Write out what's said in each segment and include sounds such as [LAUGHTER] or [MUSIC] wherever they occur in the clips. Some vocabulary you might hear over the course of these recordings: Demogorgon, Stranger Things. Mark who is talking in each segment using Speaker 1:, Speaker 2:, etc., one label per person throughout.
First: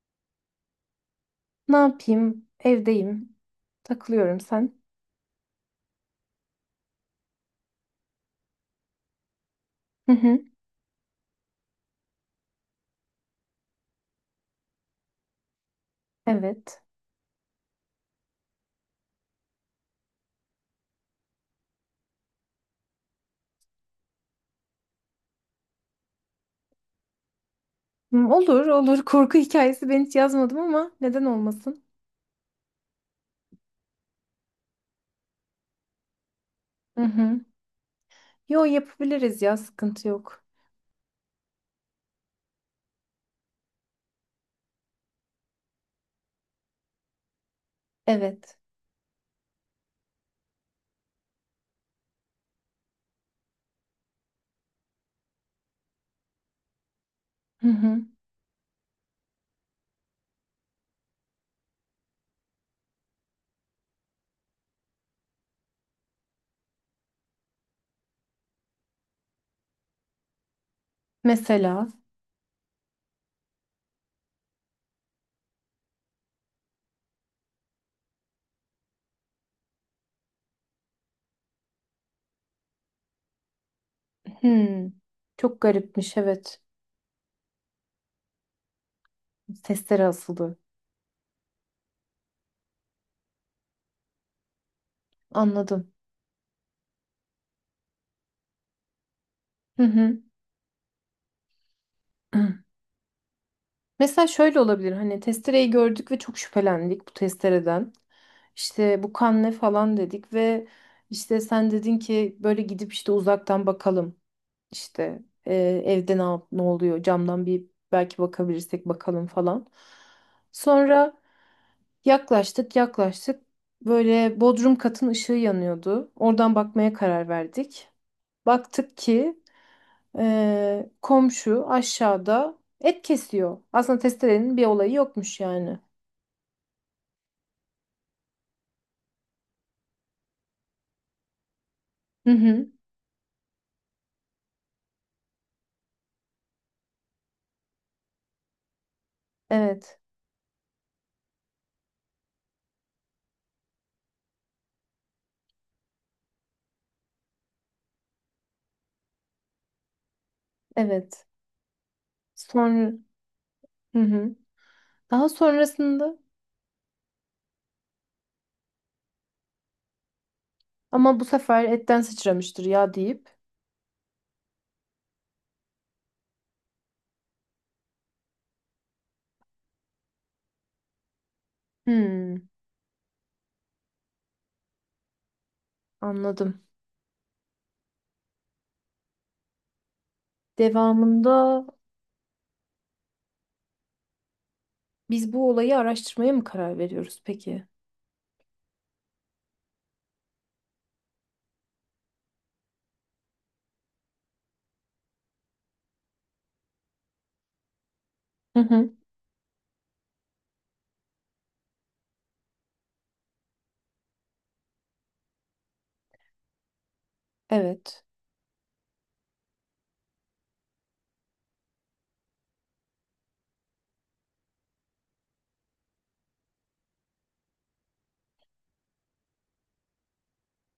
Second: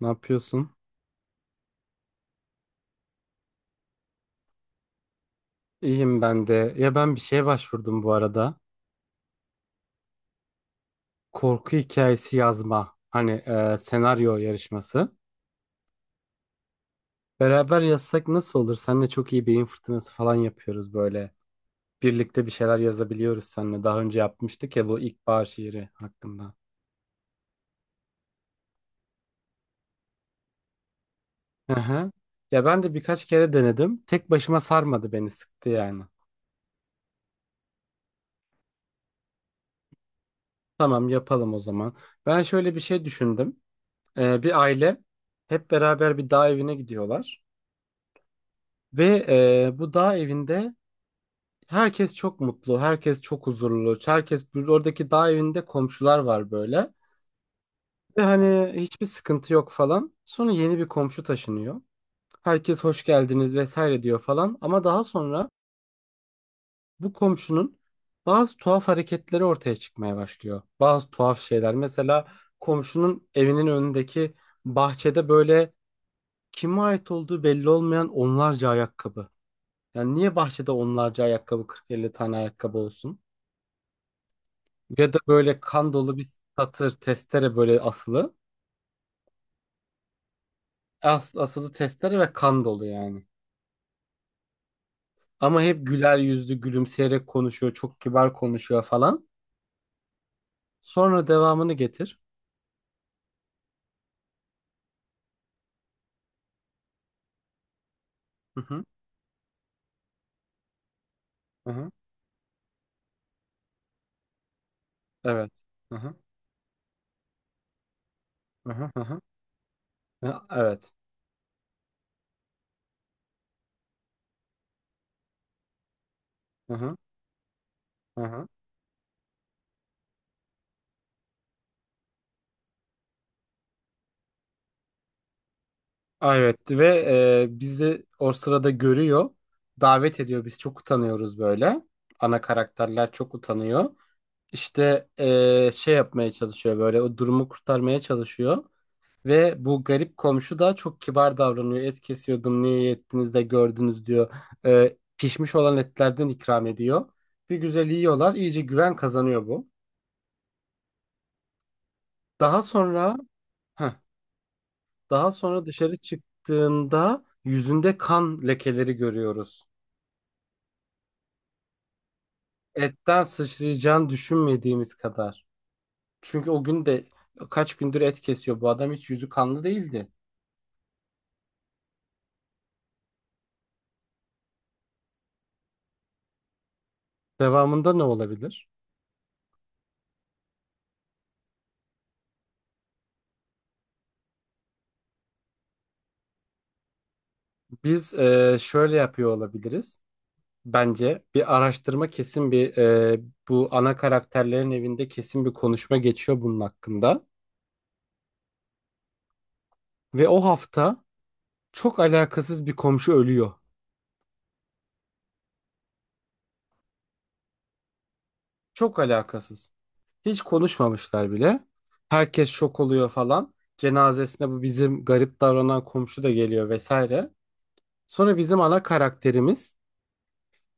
Speaker 1: Ne yapıyorsun?
Speaker 2: Ne yapayım? Evdeyim. Takılıyorum sen.
Speaker 1: İyiyim ben de. Ya ben bir şeye başvurdum bu arada.
Speaker 2: Hı hı.
Speaker 1: Korku hikayesi yazma. Hani senaryo yarışması.
Speaker 2: Evet.
Speaker 1: Beraber yazsak nasıl olur? Seninle çok iyi beyin fırtınası falan yapıyoruz böyle. Birlikte bir şeyler yazabiliyoruz seninle. Daha önce yapmıştık ya bu ilkbahar şiiri hakkında.
Speaker 2: Hmm, olur, olur. Korku hikayesi ben hiç yazmadım ama neden
Speaker 1: Hı
Speaker 2: olmasın?
Speaker 1: hı. Ya ben de birkaç kere denedim. Tek başıma sarmadı beni sıktı yani.
Speaker 2: Hı hı. Yo, yapabiliriz ya, sıkıntı yok.
Speaker 1: Tamam yapalım o zaman. Ben şöyle bir şey düşündüm. Bir aile hep beraber bir dağ evine gidiyorlar.
Speaker 2: Evet.
Speaker 1: Ve bu dağ evinde herkes çok mutlu, herkes çok huzurlu, herkes oradaki dağ evinde komşular var böyle.
Speaker 2: Hı hı.
Speaker 1: Ve hani hiçbir sıkıntı yok falan. Sonra yeni bir komşu taşınıyor. Herkes hoş geldiniz vesaire diyor falan. Ama daha sonra bu komşunun bazı tuhaf hareketleri ortaya çıkmaya başlıyor. Bazı tuhaf şeyler.
Speaker 2: Mesela.
Speaker 1: Mesela komşunun evinin önündeki bahçede böyle kime ait olduğu belli olmayan onlarca ayakkabı. Yani niye bahçede onlarca ayakkabı 40-50 tane ayakkabı olsun?
Speaker 2: Hmm.
Speaker 1: Ya da
Speaker 2: Çok
Speaker 1: böyle kan
Speaker 2: garipmiş,
Speaker 1: dolu bir
Speaker 2: evet.
Speaker 1: satır testere böyle asılı.
Speaker 2: Testere asılı.
Speaker 1: Asılı testere ve kan dolu yani. Ama hep
Speaker 2: Anladım.
Speaker 1: güler yüzlü gülümseyerek konuşuyor. Çok kibar konuşuyor falan.
Speaker 2: Hı hı.
Speaker 1: Sonra devamını getir.
Speaker 2: [CLEARS THROAT] Hı. Mesela şöyle olabilir. Hani testereyi gördük ve çok şüphelendik bu testereden.
Speaker 1: Hı hı.
Speaker 2: İşte bu kan ne falan dedik ve işte sen
Speaker 1: Hı hı.
Speaker 2: dedin ki böyle gidip işte uzaktan bakalım. İşte
Speaker 1: Evet. Hı hı.
Speaker 2: evde ne oluyor, camdan bir belki
Speaker 1: Hı
Speaker 2: bakabilirsek
Speaker 1: hı. Hı hı.
Speaker 2: bakalım falan.
Speaker 1: Hı, evet.
Speaker 2: Sonra yaklaştık, böyle bodrum katın ışığı yanıyordu. Oradan
Speaker 1: Hı
Speaker 2: bakmaya
Speaker 1: hı.
Speaker 2: karar verdik.
Speaker 1: Hı hı.
Speaker 2: Baktık ki komşu aşağıda et kesiyor. Aslında testerenin bir olayı yokmuş yani.
Speaker 1: Aa, evet ve bizi o sırada görüyor. Davet ediyor. Biz çok utanıyoruz böyle.
Speaker 2: Hı
Speaker 1: Ana
Speaker 2: hı.
Speaker 1: karakterler çok utanıyor. İşte şey yapmaya çalışıyor böyle o durumu kurtarmaya çalışıyor. Ve bu
Speaker 2: Evet.
Speaker 1: garip komşu da çok kibar davranıyor. Et kesiyordum niye ettiniz de gördünüz diyor. Pişmiş olan etlerden ikram ediyor. Bir güzel yiyorlar iyice güven kazanıyor bu.
Speaker 2: Evet.
Speaker 1: Daha
Speaker 2: Sonra,
Speaker 1: sonra heh,
Speaker 2: hı hı. Daha
Speaker 1: daha sonra dışarı
Speaker 2: sonrasında,
Speaker 1: çıktığında yüzünde kan lekeleri görüyoruz.
Speaker 2: ama bu sefer etten sıçramıştır ya
Speaker 1: Etten
Speaker 2: deyip.
Speaker 1: sıçrayacağını düşünmediğimiz kadar. Çünkü o gün de kaç gündür et kesiyor bu adam hiç yüzü kanlı değildi.
Speaker 2: Hmm, anladım.
Speaker 1: Devamında ne olabilir?
Speaker 2: Devamında biz bu olayı araştırmaya mı karar veriyoruz peki?
Speaker 1: Biz şöyle yapıyor olabiliriz. Bence bir araştırma kesin bir bu ana karakterlerin evinde kesin bir konuşma geçiyor bunun hakkında.
Speaker 2: Hı hı.
Speaker 1: Ve o hafta çok alakasız bir komşu ölüyor.
Speaker 2: Evet.
Speaker 1: Çok alakasız. Hiç konuşmamışlar bile. Herkes şok oluyor falan. Cenazesine bu bizim garip davranan komşu da geliyor vesaire. Sonra bizim ana karakterimiz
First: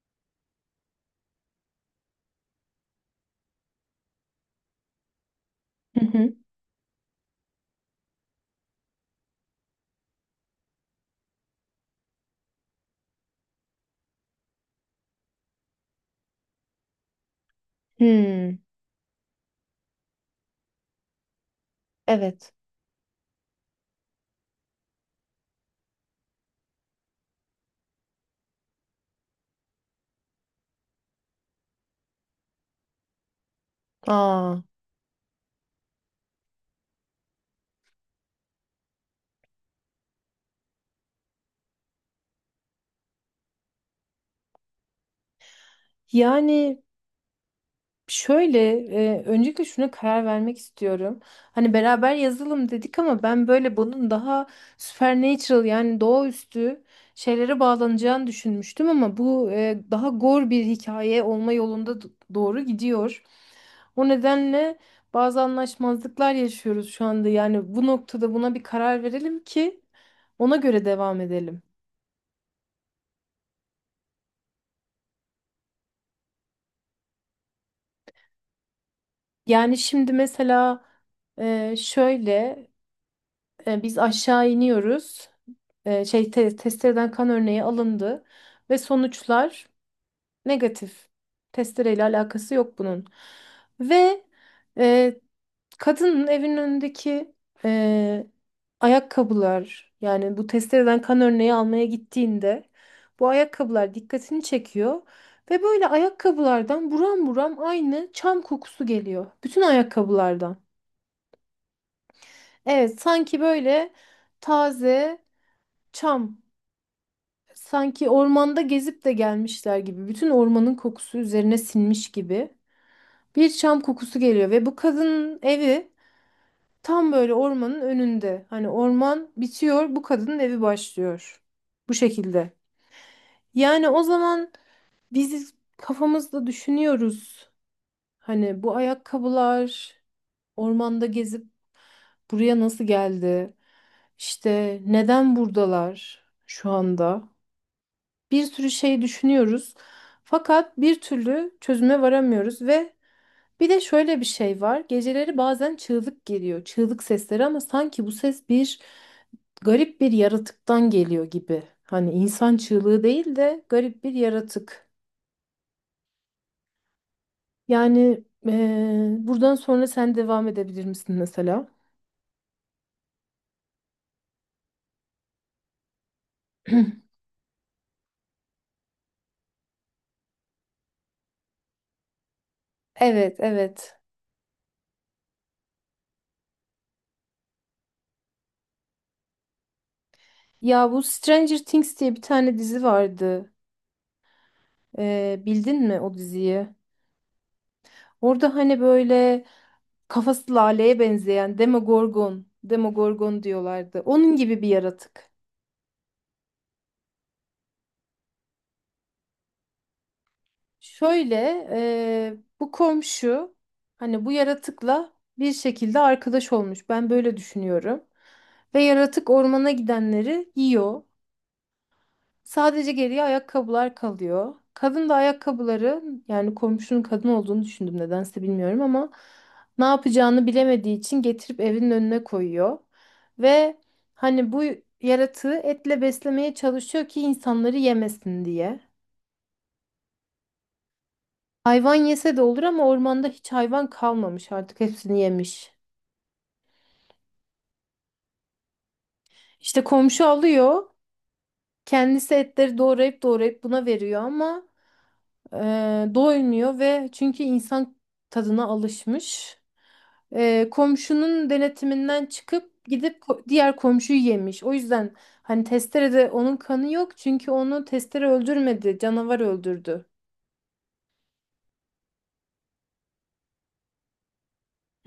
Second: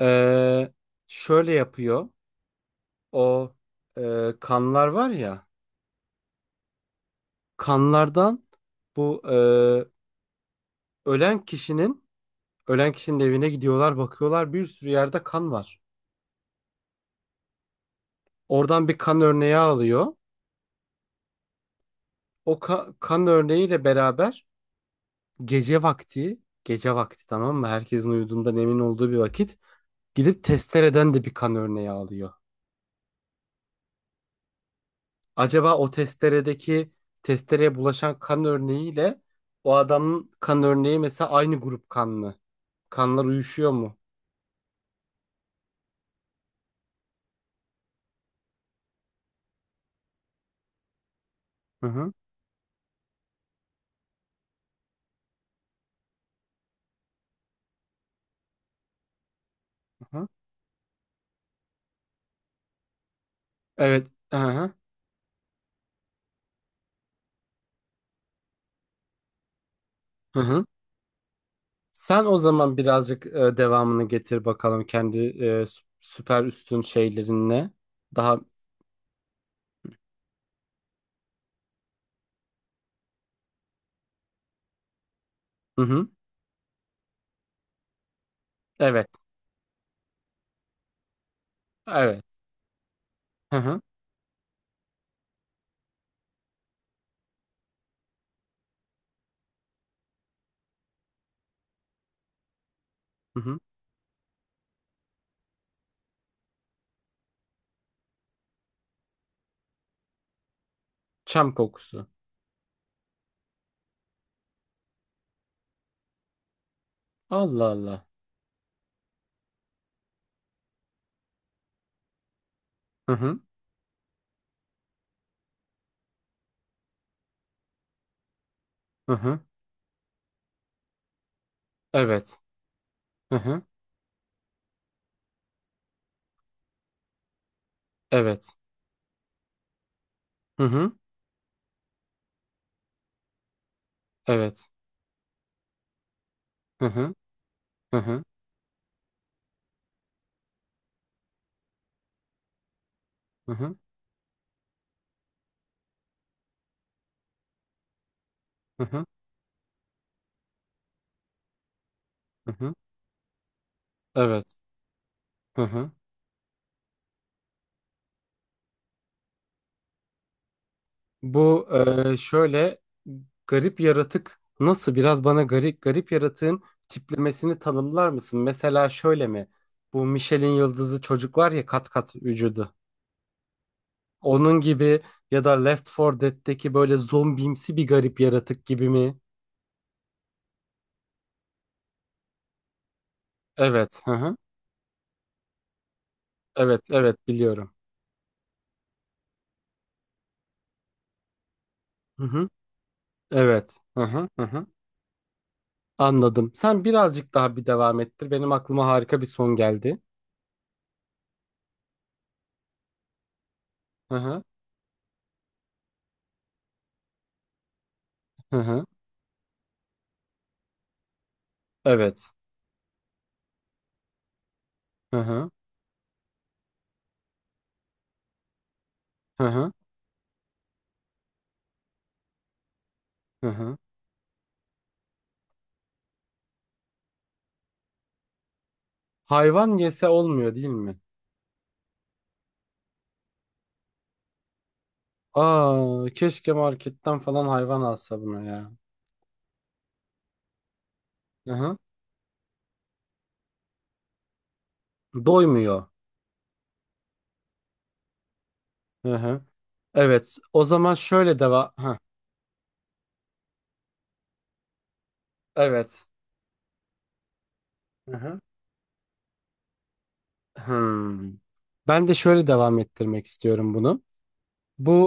Speaker 1: e, şöyle yapıyor. O kanlar var ya.
Speaker 2: Hı hı.
Speaker 1: Kanlardan bu ölen kişinin ölen kişinin evine gidiyorlar bakıyorlar bir sürü yerde kan var.
Speaker 2: Hmm.
Speaker 1: Oradan bir kan örneği alıyor.
Speaker 2: Evet.
Speaker 1: Kan örneğiyle beraber gece vakti tamam mı? Herkesin uyuduğundan emin olduğu bir vakit gidip testereden de bir kan örneği alıyor.
Speaker 2: Aa.
Speaker 1: Acaba o testereye bulaşan kan örneğiyle o adamın kan örneği mesela aynı grup kanlı. Kanlar uyuşuyor mu?
Speaker 2: Yani şöyle, öncelikle şuna karar vermek istiyorum. Hani
Speaker 1: Hı hı.
Speaker 2: beraber yazalım dedik ama ben böyle bunun daha supernatural, yani doğaüstü şeylere bağlanacağını düşünmüştüm ama bu daha
Speaker 1: Hı hı.
Speaker 2: gore bir hikaye olma yolunda doğru gidiyor.
Speaker 1: Evet.
Speaker 2: O
Speaker 1: Hı hı.
Speaker 2: nedenle bazı anlaşmazlıklar yaşıyoruz şu anda. Yani bu noktada buna bir karar verelim ki
Speaker 1: Hı
Speaker 2: ona
Speaker 1: hı.
Speaker 2: göre devam edelim.
Speaker 1: Sen o zaman birazcık devamını getir bakalım kendi süper üstün şeylerinle. Daha
Speaker 2: Yani şimdi mesela şöyle. Biz aşağı iniyoruz.
Speaker 1: hı hı.
Speaker 2: Testereden kan örneği alındı ve
Speaker 1: Evet.
Speaker 2: sonuçlar negatif. Testereyle
Speaker 1: Evet.
Speaker 2: alakası yok bunun.
Speaker 1: Hı hı.
Speaker 2: Ve e, kadının evinin önündeki e, ayakkabılar, yani bu testereden kan örneği almaya gittiğinde bu
Speaker 1: Hı hı.
Speaker 2: ayakkabılar dikkatini çekiyor ve böyle ayakkabılardan buram buram aynı çam kokusu geliyor. Bütün ayakkabılardan.
Speaker 1: Çam kokusu.
Speaker 2: Evet, sanki böyle taze çam.
Speaker 1: Allah Allah.
Speaker 2: Sanki ormanda gezip de gelmişler gibi. Bütün ormanın kokusu üzerine sinmiş gibi.
Speaker 1: Hı hı.
Speaker 2: Bir çam kokusu geliyor ve bu kadının evi tam böyle ormanın önünde. Hani
Speaker 1: Hı
Speaker 2: orman
Speaker 1: hı.
Speaker 2: bitiyor, bu kadının evi başlıyor. Bu
Speaker 1: Evet.
Speaker 2: şekilde.
Speaker 1: Hı hı.
Speaker 2: Yani o zaman biz kafamızda düşünüyoruz.
Speaker 1: Evet.
Speaker 2: Hani bu ayakkabılar
Speaker 1: Hı hı.
Speaker 2: ormanda gezip buraya nasıl geldi?
Speaker 1: Evet.
Speaker 2: İşte neden buradalar şu
Speaker 1: Hı hı.
Speaker 2: anda?
Speaker 1: Hı hı.
Speaker 2: Bir sürü şey düşünüyoruz. Fakat bir türlü çözüme varamıyoruz ve
Speaker 1: Hı
Speaker 2: bir
Speaker 1: hı.
Speaker 2: de şöyle bir şey var. Geceleri bazen çığlık geliyor. Çığlık sesleri, ama sanki bu ses bir
Speaker 1: Hı hı.
Speaker 2: garip bir yaratıktan geliyor gibi. Hani
Speaker 1: Hı
Speaker 2: insan
Speaker 1: hı.
Speaker 2: çığlığı değil de garip bir
Speaker 1: Evet.
Speaker 2: yaratık.
Speaker 1: Hı hı.
Speaker 2: Yani buradan sonra sen devam edebilir misin mesela?
Speaker 1: Bu şöyle garip yaratık nasıl biraz bana garip yaratığın
Speaker 2: [CLEARS THROAT]
Speaker 1: tiplemesini tanımlar mısın? Mesela şöyle mi? Bu Michelin yıldızı çocuk var ya kat kat vücudu.
Speaker 2: Evet, evet.
Speaker 1: Onun gibi ya da Left 4 Dead'teki böyle zombimsi bir garip yaratık gibi mi?
Speaker 2: Ya bu Stranger Things diye bir tane dizi vardı.
Speaker 1: Evet. Hı hı.
Speaker 2: Bildin mi o diziyi?
Speaker 1: Evet, evet biliyorum.
Speaker 2: Orada hani böyle kafası laleye benzeyen
Speaker 1: Hı
Speaker 2: Demogorgon,
Speaker 1: hı.
Speaker 2: Demogorgon
Speaker 1: Evet.
Speaker 2: diyorlardı.
Speaker 1: Hı hı.
Speaker 2: Onun
Speaker 1: Hı
Speaker 2: gibi
Speaker 1: hı.
Speaker 2: bir yaratık.
Speaker 1: Anladım. Sen birazcık daha bir devam ettir. Benim aklıma harika bir son geldi.
Speaker 2: Şöyle, bu komşu
Speaker 1: Hı
Speaker 2: hani bu
Speaker 1: hı.
Speaker 2: yaratıkla bir şekilde arkadaş olmuş. Ben böyle düşünüyorum.
Speaker 1: Hı
Speaker 2: Ve
Speaker 1: hı.
Speaker 2: yaratık ormana gidenleri yiyor.
Speaker 1: Evet.
Speaker 2: Sadece geriye ayakkabılar kalıyor. Kadın da
Speaker 1: Hı hı.
Speaker 2: ayakkabıları, yani komşunun kadın olduğunu düşündüm nedense bilmiyorum, ama
Speaker 1: Hı hı.
Speaker 2: ne yapacağını bilemediği için getirip evinin önüne koyuyor.
Speaker 1: Hı
Speaker 2: Ve
Speaker 1: hı.
Speaker 2: hani bu yaratığı etle beslemeye çalışıyor ki insanları yemesin diye.
Speaker 1: Hayvan yese olmuyor değil mi?
Speaker 2: Hayvan yese de olur ama ormanda hiç hayvan kalmamış, artık hepsini yemiş.
Speaker 1: Aa, keşke marketten falan hayvan alsa buna ya.
Speaker 2: İşte komşu alıyor,
Speaker 1: Hı hı.
Speaker 2: kendisi etleri doğrayıp doğrayıp buna veriyor ama e,
Speaker 1: Doymuyor.
Speaker 2: doymuyor ve çünkü insan tadına
Speaker 1: Hı hı.
Speaker 2: alışmış.
Speaker 1: Evet. O zaman şöyle
Speaker 2: Komşunun
Speaker 1: devam. Hı.
Speaker 2: denetiminden çıkıp gidip diğer komşuyu yemiş. O yüzden hani
Speaker 1: Evet.
Speaker 2: testerede onun kanı yok, çünkü onu
Speaker 1: Hı
Speaker 2: testere
Speaker 1: hı.
Speaker 2: öldürmedi, canavar öldürdü.
Speaker 1: Hmm. Ben de şöyle devam ettirmek istiyorum bunu.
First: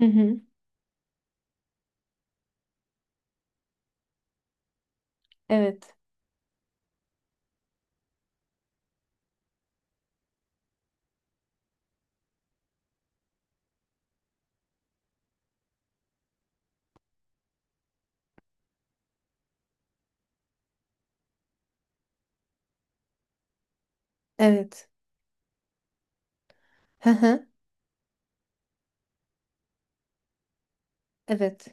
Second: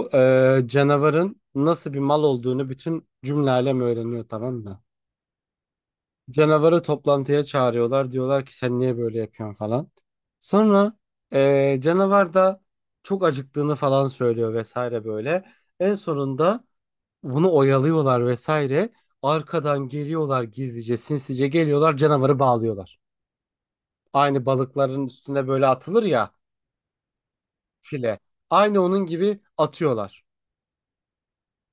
Speaker 2: Hı hı.
Speaker 1: canavarın nasıl bir mal olduğunu bütün cümle alem öğreniyor tamam mı?
Speaker 2: Evet.
Speaker 1: Canavarı toplantıya çağırıyorlar. Diyorlar ki sen niye böyle yapıyorsun falan. Sonra canavar da çok acıktığını falan söylüyor vesaire böyle. En sonunda bunu oyalıyorlar vesaire. Arkadan geliyorlar gizlice sinsice canavarı bağlıyorlar. Aynı
Speaker 2: Evet.
Speaker 1: balıkların üstüne böyle atılır ya
Speaker 2: Hı hı.
Speaker 1: file. Aynı onun gibi atıyorlar.
Speaker 2: Evet.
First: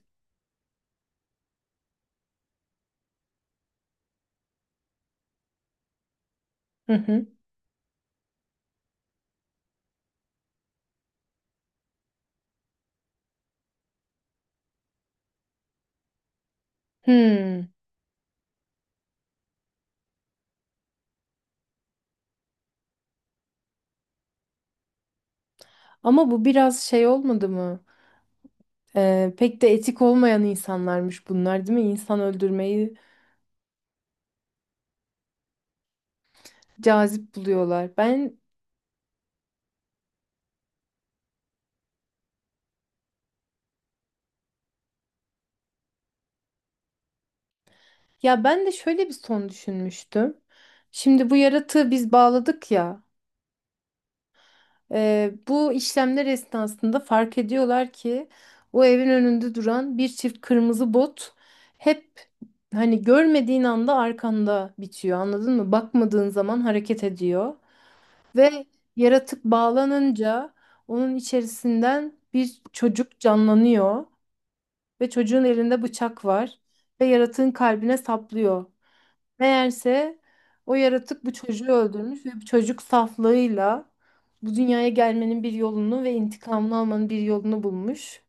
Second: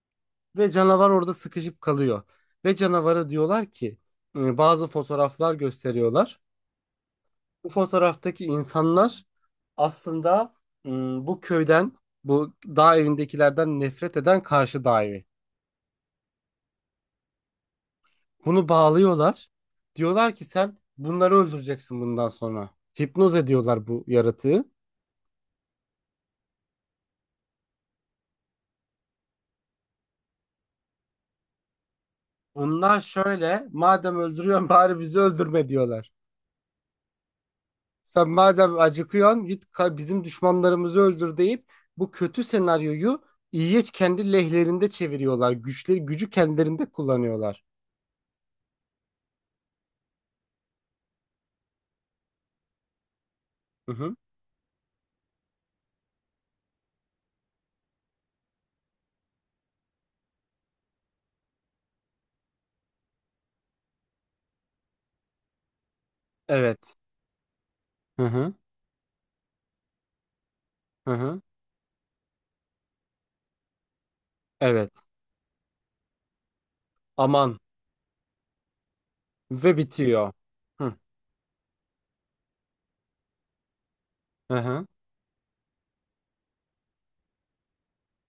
Speaker 1: Ve canavar orada sıkışıp kalıyor. Ve canavara diyorlar ki bazı fotoğraflar gösteriyorlar.
Speaker 2: Hı hı.
Speaker 1: Bu fotoğraftaki insanlar aslında bu köyden, bu dağ evindekilerden nefret eden karşı dağ evi.
Speaker 2: Hmm.
Speaker 1: Bunu bağlıyorlar. Diyorlar ki sen bunları öldüreceksin bundan sonra. Hipnoz ediyorlar bu yaratığı.
Speaker 2: Ama bu biraz şey olmadı mı? Pek de etik olmayan insanlarmış bunlar, değil mi? İnsan öldürmeyi
Speaker 1: Onlar şöyle, madem öldürüyorsun [LAUGHS] bari bizi öldürme diyorlar.
Speaker 2: cazip buluyorlar.
Speaker 1: Sen
Speaker 2: Ben.
Speaker 1: madem acıkıyorsun bizim düşmanlarımızı öldür deyip bu kötü senaryoyu iyiye kendi lehlerinde çeviriyorlar. Gücü kendilerinde kullanıyorlar.
Speaker 2: Ya ben de şöyle bir son düşünmüştüm. Şimdi bu yaratığı biz bağladık ya.
Speaker 1: Hı hı.
Speaker 2: Bu işlemler esnasında fark ediyorlar ki o evin önünde duran bir çift kırmızı bot hep, hani görmediğin anda arkanda bitiyor. Anladın mı? Bakmadığın zaman
Speaker 1: Evet.
Speaker 2: hareket ediyor
Speaker 1: Hı hı.
Speaker 2: ve yaratık bağlanınca
Speaker 1: Hı
Speaker 2: onun
Speaker 1: hı.
Speaker 2: içerisinden bir çocuk canlanıyor
Speaker 1: Evet.
Speaker 2: ve çocuğun elinde bıçak var ve yaratığın
Speaker 1: Aman.
Speaker 2: kalbine saplıyor.
Speaker 1: Ve
Speaker 2: Meğerse
Speaker 1: bitiyor.
Speaker 2: o
Speaker 1: Hı
Speaker 2: yaratık bu çocuğu öldürmüş ve bu çocuk saflığıyla bu
Speaker 1: hı hı.
Speaker 2: dünyaya gelmenin bir yolunu ve intikamını almanın bir yolunu bulmuş.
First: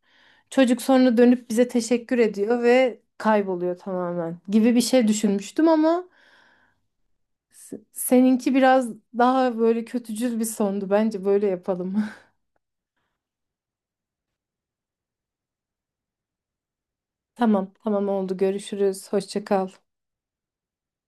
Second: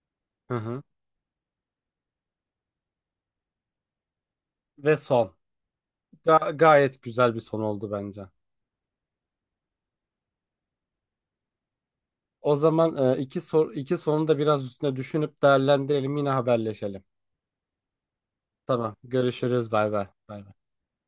Speaker 1: Hı
Speaker 2: Çocuk
Speaker 1: hı.
Speaker 2: sonra dönüp bize teşekkür ediyor ve kayboluyor tamamen, gibi bir
Speaker 1: Ve
Speaker 2: şey
Speaker 1: son.
Speaker 2: düşünmüştüm ama
Speaker 1: Gayet güzel bir son oldu bence.
Speaker 2: seninki biraz daha böyle kötücül bir sondu. Bence böyle yapalım.
Speaker 1: O zaman iki sorunu da biraz üstüne düşünüp değerlendirelim yine haberleşelim.
Speaker 2: [LAUGHS] Tamam, tamam oldu.
Speaker 1: Tamam.
Speaker 2: Görüşürüz. Hoşça kal.
Speaker 1: Görüşürüz. Bay bay. Bay bay.